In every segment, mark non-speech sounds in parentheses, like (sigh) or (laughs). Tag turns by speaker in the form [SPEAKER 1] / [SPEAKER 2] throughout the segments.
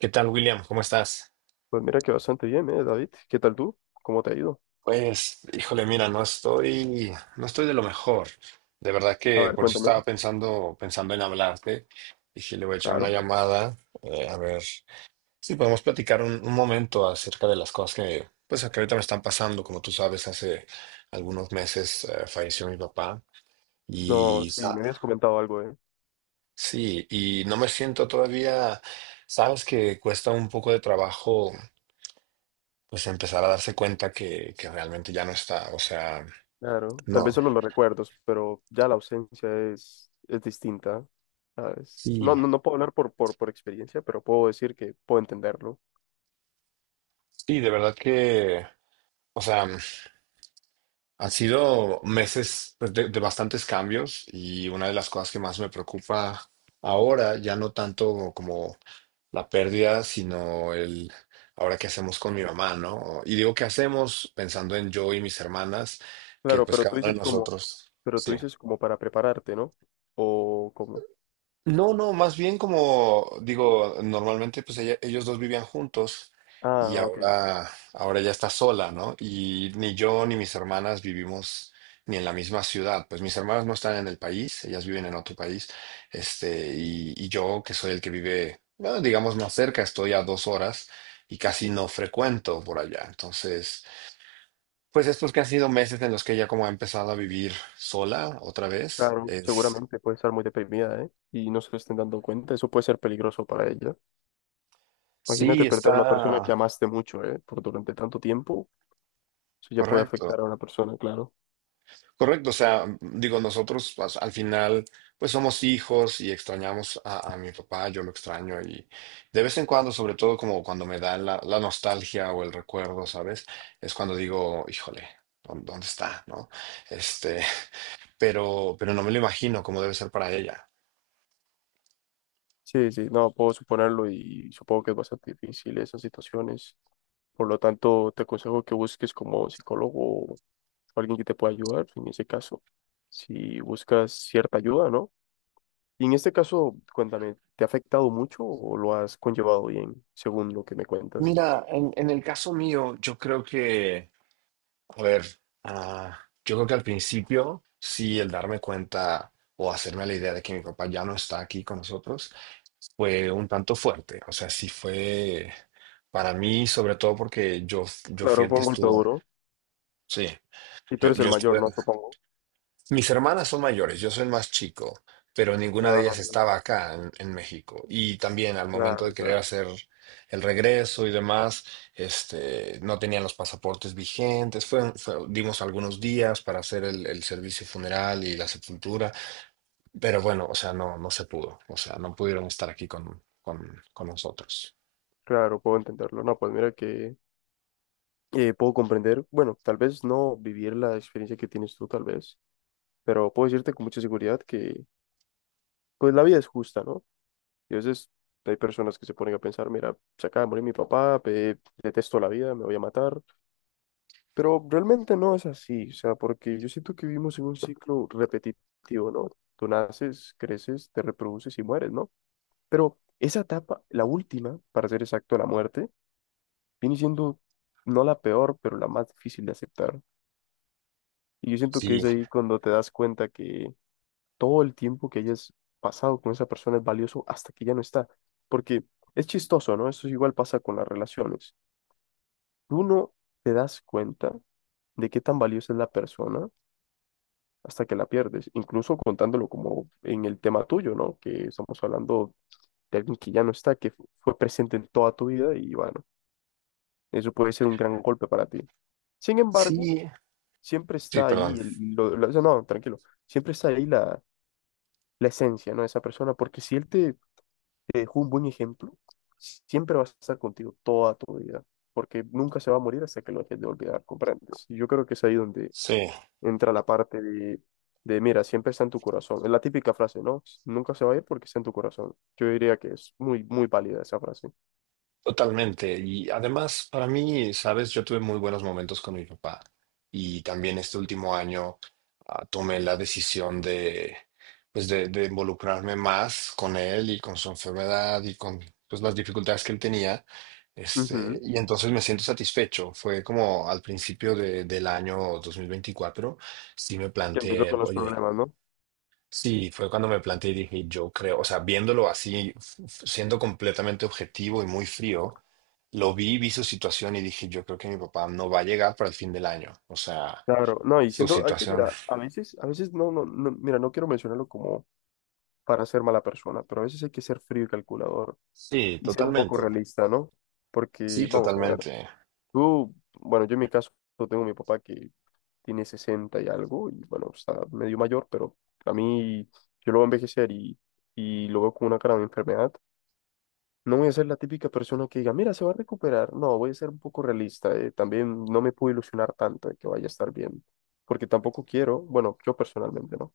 [SPEAKER 1] ¿Qué tal, William? ¿Cómo estás?
[SPEAKER 2] Pues mira que bastante bien, ¿eh, David? ¿Qué tal tú? ¿Cómo te ha ido?
[SPEAKER 1] Pues, híjole, mira, no estoy de lo mejor. De verdad
[SPEAKER 2] A
[SPEAKER 1] que
[SPEAKER 2] ver,
[SPEAKER 1] por eso
[SPEAKER 2] cuéntame.
[SPEAKER 1] estaba pensando en hablarte. Dije, le voy a echar una
[SPEAKER 2] Claro.
[SPEAKER 1] llamada, a ver si podemos platicar un momento acerca de las cosas que, pues, que ahorita me están pasando. Como tú sabes, hace algunos meses falleció mi papá
[SPEAKER 2] No,
[SPEAKER 1] y
[SPEAKER 2] sí,
[SPEAKER 1] sa-
[SPEAKER 2] me habías comentado algo, ¿eh?
[SPEAKER 1] sí, y no me siento todavía, sabes que cuesta un poco de trabajo pues empezar a darse cuenta que realmente ya no está. O sea,
[SPEAKER 2] Claro. Tal
[SPEAKER 1] no.
[SPEAKER 2] vez solo los recuerdos, pero ya la ausencia es distinta, ¿sabes?
[SPEAKER 1] Sí,
[SPEAKER 2] No, no, no puedo hablar por experiencia, pero puedo decir que puedo entenderlo.
[SPEAKER 1] sí, de verdad que, o sea, han sido meses pues, de bastantes cambios y una de las cosas que más me preocupa ahora, ya no tanto como la pérdida, sino el ahora qué hacemos con mi mamá, ¿no? Y digo qué hacemos pensando en yo y mis hermanas, que
[SPEAKER 2] Claro,
[SPEAKER 1] pues
[SPEAKER 2] pero tú
[SPEAKER 1] cada uno de
[SPEAKER 2] dices como,
[SPEAKER 1] nosotros,
[SPEAKER 2] pero tú
[SPEAKER 1] sí.
[SPEAKER 2] dices como para prepararte, ¿no? O como.
[SPEAKER 1] No, no, más bien como digo, normalmente pues ellos dos vivían juntos
[SPEAKER 2] Ah,
[SPEAKER 1] y
[SPEAKER 2] ok.
[SPEAKER 1] ahora ya está sola, ¿no? Y ni yo ni mis hermanas vivimos ni en la misma ciudad. Pues mis hermanas no están en el país, ellas viven en otro país. Este, y yo, que soy el que vive, bueno, digamos, más cerca, estoy a dos horas y casi no frecuento por allá. Entonces, pues estos que han sido meses en los que ella como ha empezado a vivir sola otra vez,
[SPEAKER 2] Claro,
[SPEAKER 1] es,
[SPEAKER 2] seguramente puede estar muy deprimida, ¿eh? Y no se lo estén dando cuenta. Eso puede ser peligroso para ella. Imagínate
[SPEAKER 1] sí,
[SPEAKER 2] perder a la persona que
[SPEAKER 1] está
[SPEAKER 2] amaste mucho, ¿eh? Por durante tanto tiempo. Eso ya puede
[SPEAKER 1] correcto.
[SPEAKER 2] afectar a una persona, claro.
[SPEAKER 1] Correcto, o sea, digo, nosotros pues, al final, pues somos hijos y extrañamos a mi papá, yo lo extraño y de vez en cuando, sobre todo como cuando me da la nostalgia o el recuerdo, ¿sabes? Es cuando digo, híjole, ¿dónde está? ¿No? Este, (laughs) pero no me lo imagino cómo debe ser para ella.
[SPEAKER 2] Sí, sí, no, puedo suponerlo y supongo que es bastante difícil esas situaciones. Por lo tanto, te aconsejo que busques como psicólogo o alguien que te pueda ayudar en ese caso, si buscas cierta ayuda, ¿no? Y en este caso, cuéntame, ¿te ha afectado mucho o lo has conllevado bien, según lo que me cuentas?
[SPEAKER 1] Mira, en el caso mío, yo creo que a ver, ah, yo creo que al principio sí el darme cuenta o hacerme la idea de que mi papá ya no está aquí con nosotros fue un tanto fuerte. O sea, sí fue para mí, sobre todo porque yo fui
[SPEAKER 2] Claro,
[SPEAKER 1] el
[SPEAKER 2] fue
[SPEAKER 1] que
[SPEAKER 2] un golpe
[SPEAKER 1] estuvo.
[SPEAKER 2] duro.
[SPEAKER 1] Sí,
[SPEAKER 2] Y tú
[SPEAKER 1] yo,
[SPEAKER 2] eres el
[SPEAKER 1] yo
[SPEAKER 2] mayor,
[SPEAKER 1] estuve
[SPEAKER 2] ¿no? Supongo.
[SPEAKER 1] mis hermanas son mayores, yo soy el más chico, pero ninguna de
[SPEAKER 2] Ah,
[SPEAKER 1] ellas estaba acá en México. Y también al momento
[SPEAKER 2] claro,
[SPEAKER 1] de querer
[SPEAKER 2] claro.
[SPEAKER 1] hacer el regreso y demás, este, no tenían los pasaportes vigentes. Dimos algunos días para hacer el servicio funeral y la sepultura, pero bueno, o sea, no, no se pudo. O sea, no pudieron estar aquí con nosotros.
[SPEAKER 2] Claro, puedo entenderlo. No, pues mira que puedo comprender, bueno, tal vez no vivir la experiencia que tienes tú, tal vez, pero puedo decirte con mucha seguridad que pues la vida es justa, ¿no? Y a veces hay personas que se ponen a pensar, mira, se acaba de morir mi papá, detesto la vida, me voy a matar, pero realmente no es así, o sea, porque yo siento que vivimos en un ciclo repetitivo, ¿no? Tú naces, creces, te reproduces y mueres, ¿no? Pero esa etapa, la última, para ser exacto, la muerte, viene siendo no la peor, pero la más difícil de aceptar. Y yo siento que
[SPEAKER 1] Sí,
[SPEAKER 2] es ahí cuando te das cuenta que todo el tiempo que hayas pasado con esa persona es valioso hasta que ya no está. Porque es chistoso, ¿no? Eso igual pasa con las relaciones. Tú no te das cuenta de qué tan valiosa es la persona hasta que la pierdes, incluso contándolo como en el tema tuyo, ¿no? Que estamos hablando de alguien que ya no está, que fue presente en toda tu vida y bueno, eso puede ser un gran golpe para ti. Sin embargo,
[SPEAKER 1] sí,
[SPEAKER 2] siempre
[SPEAKER 1] sí,
[SPEAKER 2] está
[SPEAKER 1] perdón.
[SPEAKER 2] ahí, eso no, tranquilo, siempre está ahí la esencia, ¿no? De esa persona, porque si él te dejó un buen ejemplo, si, siempre va a estar contigo toda tu vida, porque nunca se va a morir hasta que lo dejes de olvidar, ¿comprendes? Y yo creo que es ahí donde
[SPEAKER 1] Sí.
[SPEAKER 2] entra la parte de, mira, siempre está en tu corazón, es la típica frase, ¿no? Nunca se va a ir porque está en tu corazón. Yo diría que es muy, muy válida esa frase.
[SPEAKER 1] Totalmente. Y además, para mí, sabes, yo tuve muy buenos momentos con mi papá. Y también este último año tomé la decisión de, pues de involucrarme más con él y con su enfermedad y con pues, las dificultades que él tenía. Este,
[SPEAKER 2] Ujú.
[SPEAKER 1] y entonces me siento satisfecho. Fue como al principio del año 2024, sí me
[SPEAKER 2] Que empezó
[SPEAKER 1] planteé,
[SPEAKER 2] con
[SPEAKER 1] el,
[SPEAKER 2] los
[SPEAKER 1] oye,
[SPEAKER 2] problemas, ¿no?
[SPEAKER 1] sí, fue cuando me planteé y dije, yo creo, o sea, viéndolo así, siendo completamente objetivo y muy frío, lo vi, vi su situación y dije, yo creo que mi papá no va a llegar para el fin del año. O sea,
[SPEAKER 2] Claro, no, y
[SPEAKER 1] su
[SPEAKER 2] siendo, hay que,
[SPEAKER 1] situación.
[SPEAKER 2] mira, a veces no, no, no, mira, no quiero mencionarlo como para ser mala persona, pero a veces hay que ser frío y calculador
[SPEAKER 1] Sí,
[SPEAKER 2] y ser un poco
[SPEAKER 1] totalmente.
[SPEAKER 2] realista, ¿no?
[SPEAKER 1] Sí,
[SPEAKER 2] Porque, vamos a ver,
[SPEAKER 1] totalmente.
[SPEAKER 2] tú, bueno, yo en mi caso tengo a mi papá que tiene 60 y algo, y bueno, está medio mayor, pero a mí yo lo voy a envejecer y lo veo con una cara de enfermedad. No voy a ser la típica persona que diga, mira, se va a recuperar. No, voy a ser un poco realista. También no me puedo ilusionar tanto de que vaya a estar bien, porque tampoco quiero, bueno, yo personalmente, ¿no?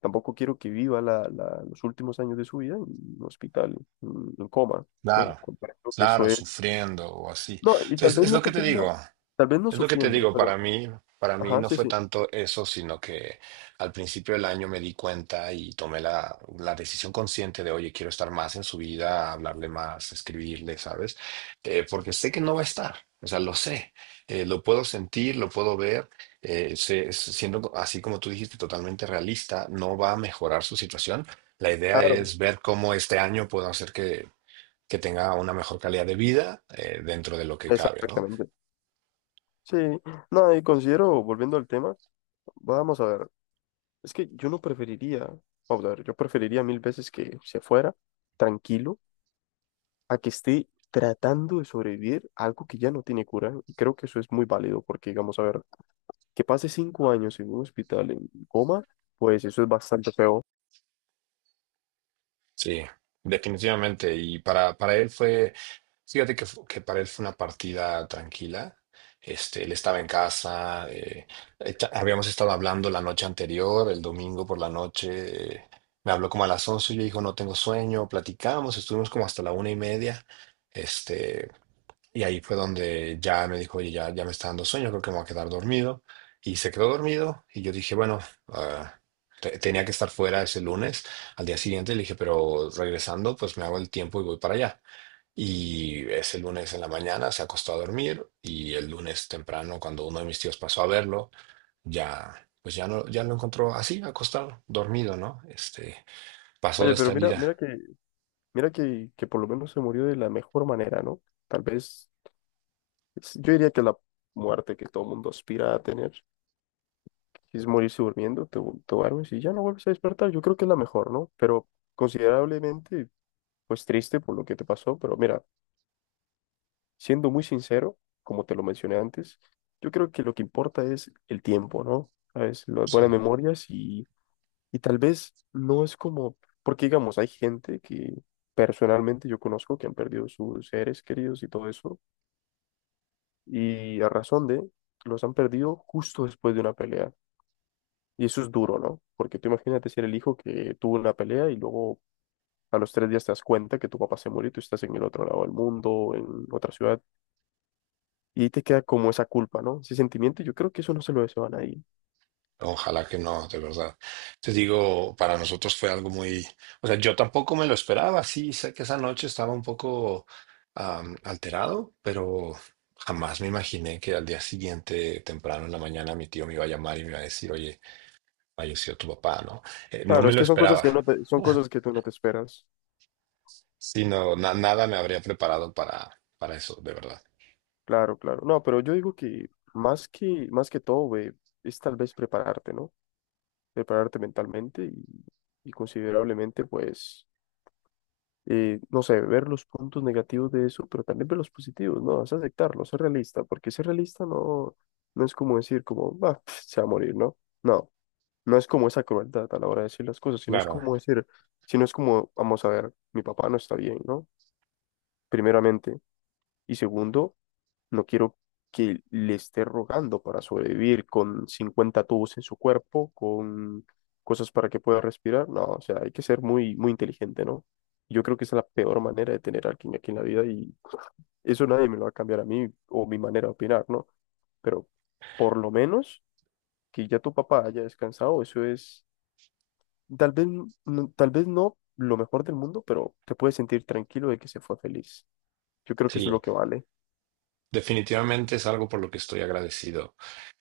[SPEAKER 2] Tampoco quiero que viva los últimos años de su vida en un hospital, en coma, ¿no?
[SPEAKER 1] Claro,
[SPEAKER 2] Comprendo que eso
[SPEAKER 1] claro,
[SPEAKER 2] es...
[SPEAKER 1] sufriendo o así.
[SPEAKER 2] No, y tal
[SPEAKER 1] Entonces,
[SPEAKER 2] vez
[SPEAKER 1] es
[SPEAKER 2] no
[SPEAKER 1] lo que te
[SPEAKER 2] sufriendo,
[SPEAKER 1] digo.
[SPEAKER 2] tal vez no
[SPEAKER 1] Es lo que te
[SPEAKER 2] sufriendo,
[SPEAKER 1] digo,
[SPEAKER 2] pero...
[SPEAKER 1] para mí
[SPEAKER 2] Ajá,
[SPEAKER 1] no
[SPEAKER 2] sí,
[SPEAKER 1] fue
[SPEAKER 2] sí,
[SPEAKER 1] tanto eso, sino que al principio del año me di cuenta y tomé la decisión consciente de, oye, quiero estar más en su vida, hablarle más, escribirle, ¿sabes? Porque sé que no va a estar, o sea, lo sé, lo puedo sentir, lo puedo ver, siendo así como tú dijiste, totalmente realista, no va a mejorar su situación. La idea
[SPEAKER 2] claro,
[SPEAKER 1] es ver cómo este año puedo hacer que tenga una mejor calidad de vida, dentro de lo que cabe, ¿no?
[SPEAKER 2] exactamente. Sí, no, y considero, volviendo al tema, vamos a ver, es que yo no preferiría, vamos a ver, yo preferiría mil veces que se fuera tranquilo a que esté tratando de sobrevivir a algo que ya no tiene cura, y creo que eso es muy válido, porque, digamos, a ver, que pase 5 años en un hospital en coma, pues eso es bastante feo.
[SPEAKER 1] Sí, definitivamente. Y para él fue, que para él fue una partida tranquila. Este, él estaba en casa, habíamos estado hablando la noche anterior, el domingo por la noche. Me habló como a las 11 y yo dijo, no tengo sueño, platicamos, estuvimos como hasta la una y media. Este, y ahí fue donde ya me dijo, oye, ya me está dando sueño, creo que me voy a quedar dormido. Y se quedó dormido y yo dije, bueno, ah, tenía que estar fuera ese lunes. Al día siguiente le dije, pero regresando, pues me hago el tiempo y voy para allá. Y ese lunes en la mañana se acostó a dormir y el lunes temprano, cuando uno de mis tíos pasó a verlo, ya, pues ya no, ya lo encontró así, acostado, dormido, ¿no? Este, pasó de
[SPEAKER 2] Oye, pero
[SPEAKER 1] esta
[SPEAKER 2] mira,
[SPEAKER 1] vida.
[SPEAKER 2] mira que por lo menos se murió de la mejor manera, ¿no? Tal vez, yo diría que la muerte que todo mundo aspira a tener, es morirse durmiendo, te duermes y ya no vuelves a despertar, yo creo que es la mejor, ¿no? Pero considerablemente, pues triste por lo que te pasó, pero mira, siendo muy sincero, como te lo mencioné antes, yo creo que lo que importa es el tiempo, ¿no? ¿Sabes? Las
[SPEAKER 1] Sí.
[SPEAKER 2] buenas memorias. Y tal vez no es como, porque digamos, hay gente que personalmente yo conozco que han perdido sus seres queridos y todo eso, y a razón los han perdido justo después de una pelea. Y eso es duro, ¿no? Porque tú imagínate ser el hijo que tuvo una pelea y luego a los 3 días te das cuenta que tu papá se murió y tú estás en el otro lado del mundo, en otra ciudad, y ahí te queda como esa culpa, ¿no? Ese sentimiento, yo creo que eso no se lo deseo a nadie.
[SPEAKER 1] Ojalá que no, de verdad. Te digo, para nosotros fue algo muy, o sea, yo tampoco me lo esperaba. Sí, sé que esa noche estaba un poco alterado, pero jamás me imaginé que al día siguiente, temprano en la mañana, mi tío me iba a llamar y me iba a decir, oye, falleció tu papá, ¿no? No
[SPEAKER 2] Claro,
[SPEAKER 1] me
[SPEAKER 2] es
[SPEAKER 1] lo
[SPEAKER 2] que son cosas
[SPEAKER 1] esperaba,
[SPEAKER 2] que no son cosas que tú no te esperas.
[SPEAKER 1] sino nada me habría preparado para eso, de verdad.
[SPEAKER 2] Claro, claro. No, pero yo digo que más que, más que todo, güey, es tal vez prepararte, ¿no? Prepararte mentalmente y considerablemente, pues, no sé, ver los puntos negativos de eso, pero también ver los positivos, ¿no? Es aceptarlo, ser realista, porque ser realista no, no es como decir como, va, (laughs) se va a morir, ¿no? No, no es como esa crueldad a la hora de decir las cosas, sino es
[SPEAKER 1] Claro,
[SPEAKER 2] como decir, sino es como, vamos a ver, mi papá no está bien, ¿no? Primeramente. Y segundo, no quiero que le esté rogando para sobrevivir con 50 tubos en su cuerpo, con cosas para que pueda respirar. No, o sea, hay que ser muy, muy inteligente, ¿no? Yo creo que esa es la peor manera de tener a alguien aquí en la vida y (laughs) eso nadie me lo va a cambiar a mí o mi manera de opinar, ¿no? Pero por lo menos que ya tu papá haya descansado, eso es tal vez, tal vez no lo mejor del mundo, pero te puedes sentir tranquilo de que se fue feliz. Yo creo que eso es
[SPEAKER 1] sí,
[SPEAKER 2] lo que vale.
[SPEAKER 1] definitivamente es algo por lo que estoy agradecido.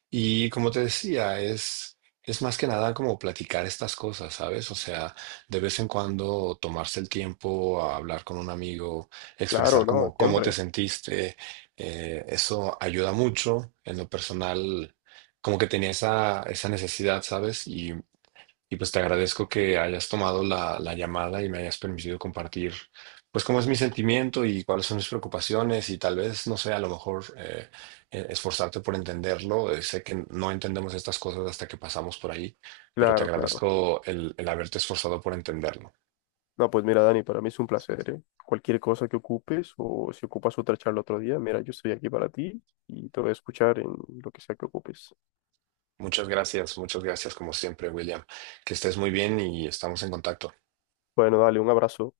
[SPEAKER 1] Y como te decía, es más que nada como platicar estas cosas, ¿sabes? O sea, de vez en cuando tomarse el tiempo a hablar con un amigo,
[SPEAKER 2] Claro,
[SPEAKER 1] expresar
[SPEAKER 2] ¿no?
[SPEAKER 1] como cómo te
[SPEAKER 2] Siempre.
[SPEAKER 1] sentiste, eso ayuda mucho en lo personal, como que tenía esa, esa necesidad, ¿sabes? Y y pues te agradezco que hayas tomado la llamada y me hayas permitido compartir, pues cómo es mi sentimiento y cuáles son mis preocupaciones y tal vez, no sé, a lo mejor esforzarte por entenderlo. Sé que no entendemos estas cosas hasta que pasamos por ahí, pero te
[SPEAKER 2] Claro, claro.
[SPEAKER 1] agradezco el haberte esforzado por entenderlo.
[SPEAKER 2] No, pues mira, Dani, para mí es un placer, ¿eh? Cualquier cosa que ocupes o si ocupas otra charla otro día, mira, yo estoy aquí para ti y te voy a escuchar en lo que sea que ocupes.
[SPEAKER 1] Muchas gracias como siempre, William. Que estés muy bien y estamos en contacto.
[SPEAKER 2] Bueno, dale, un abrazo.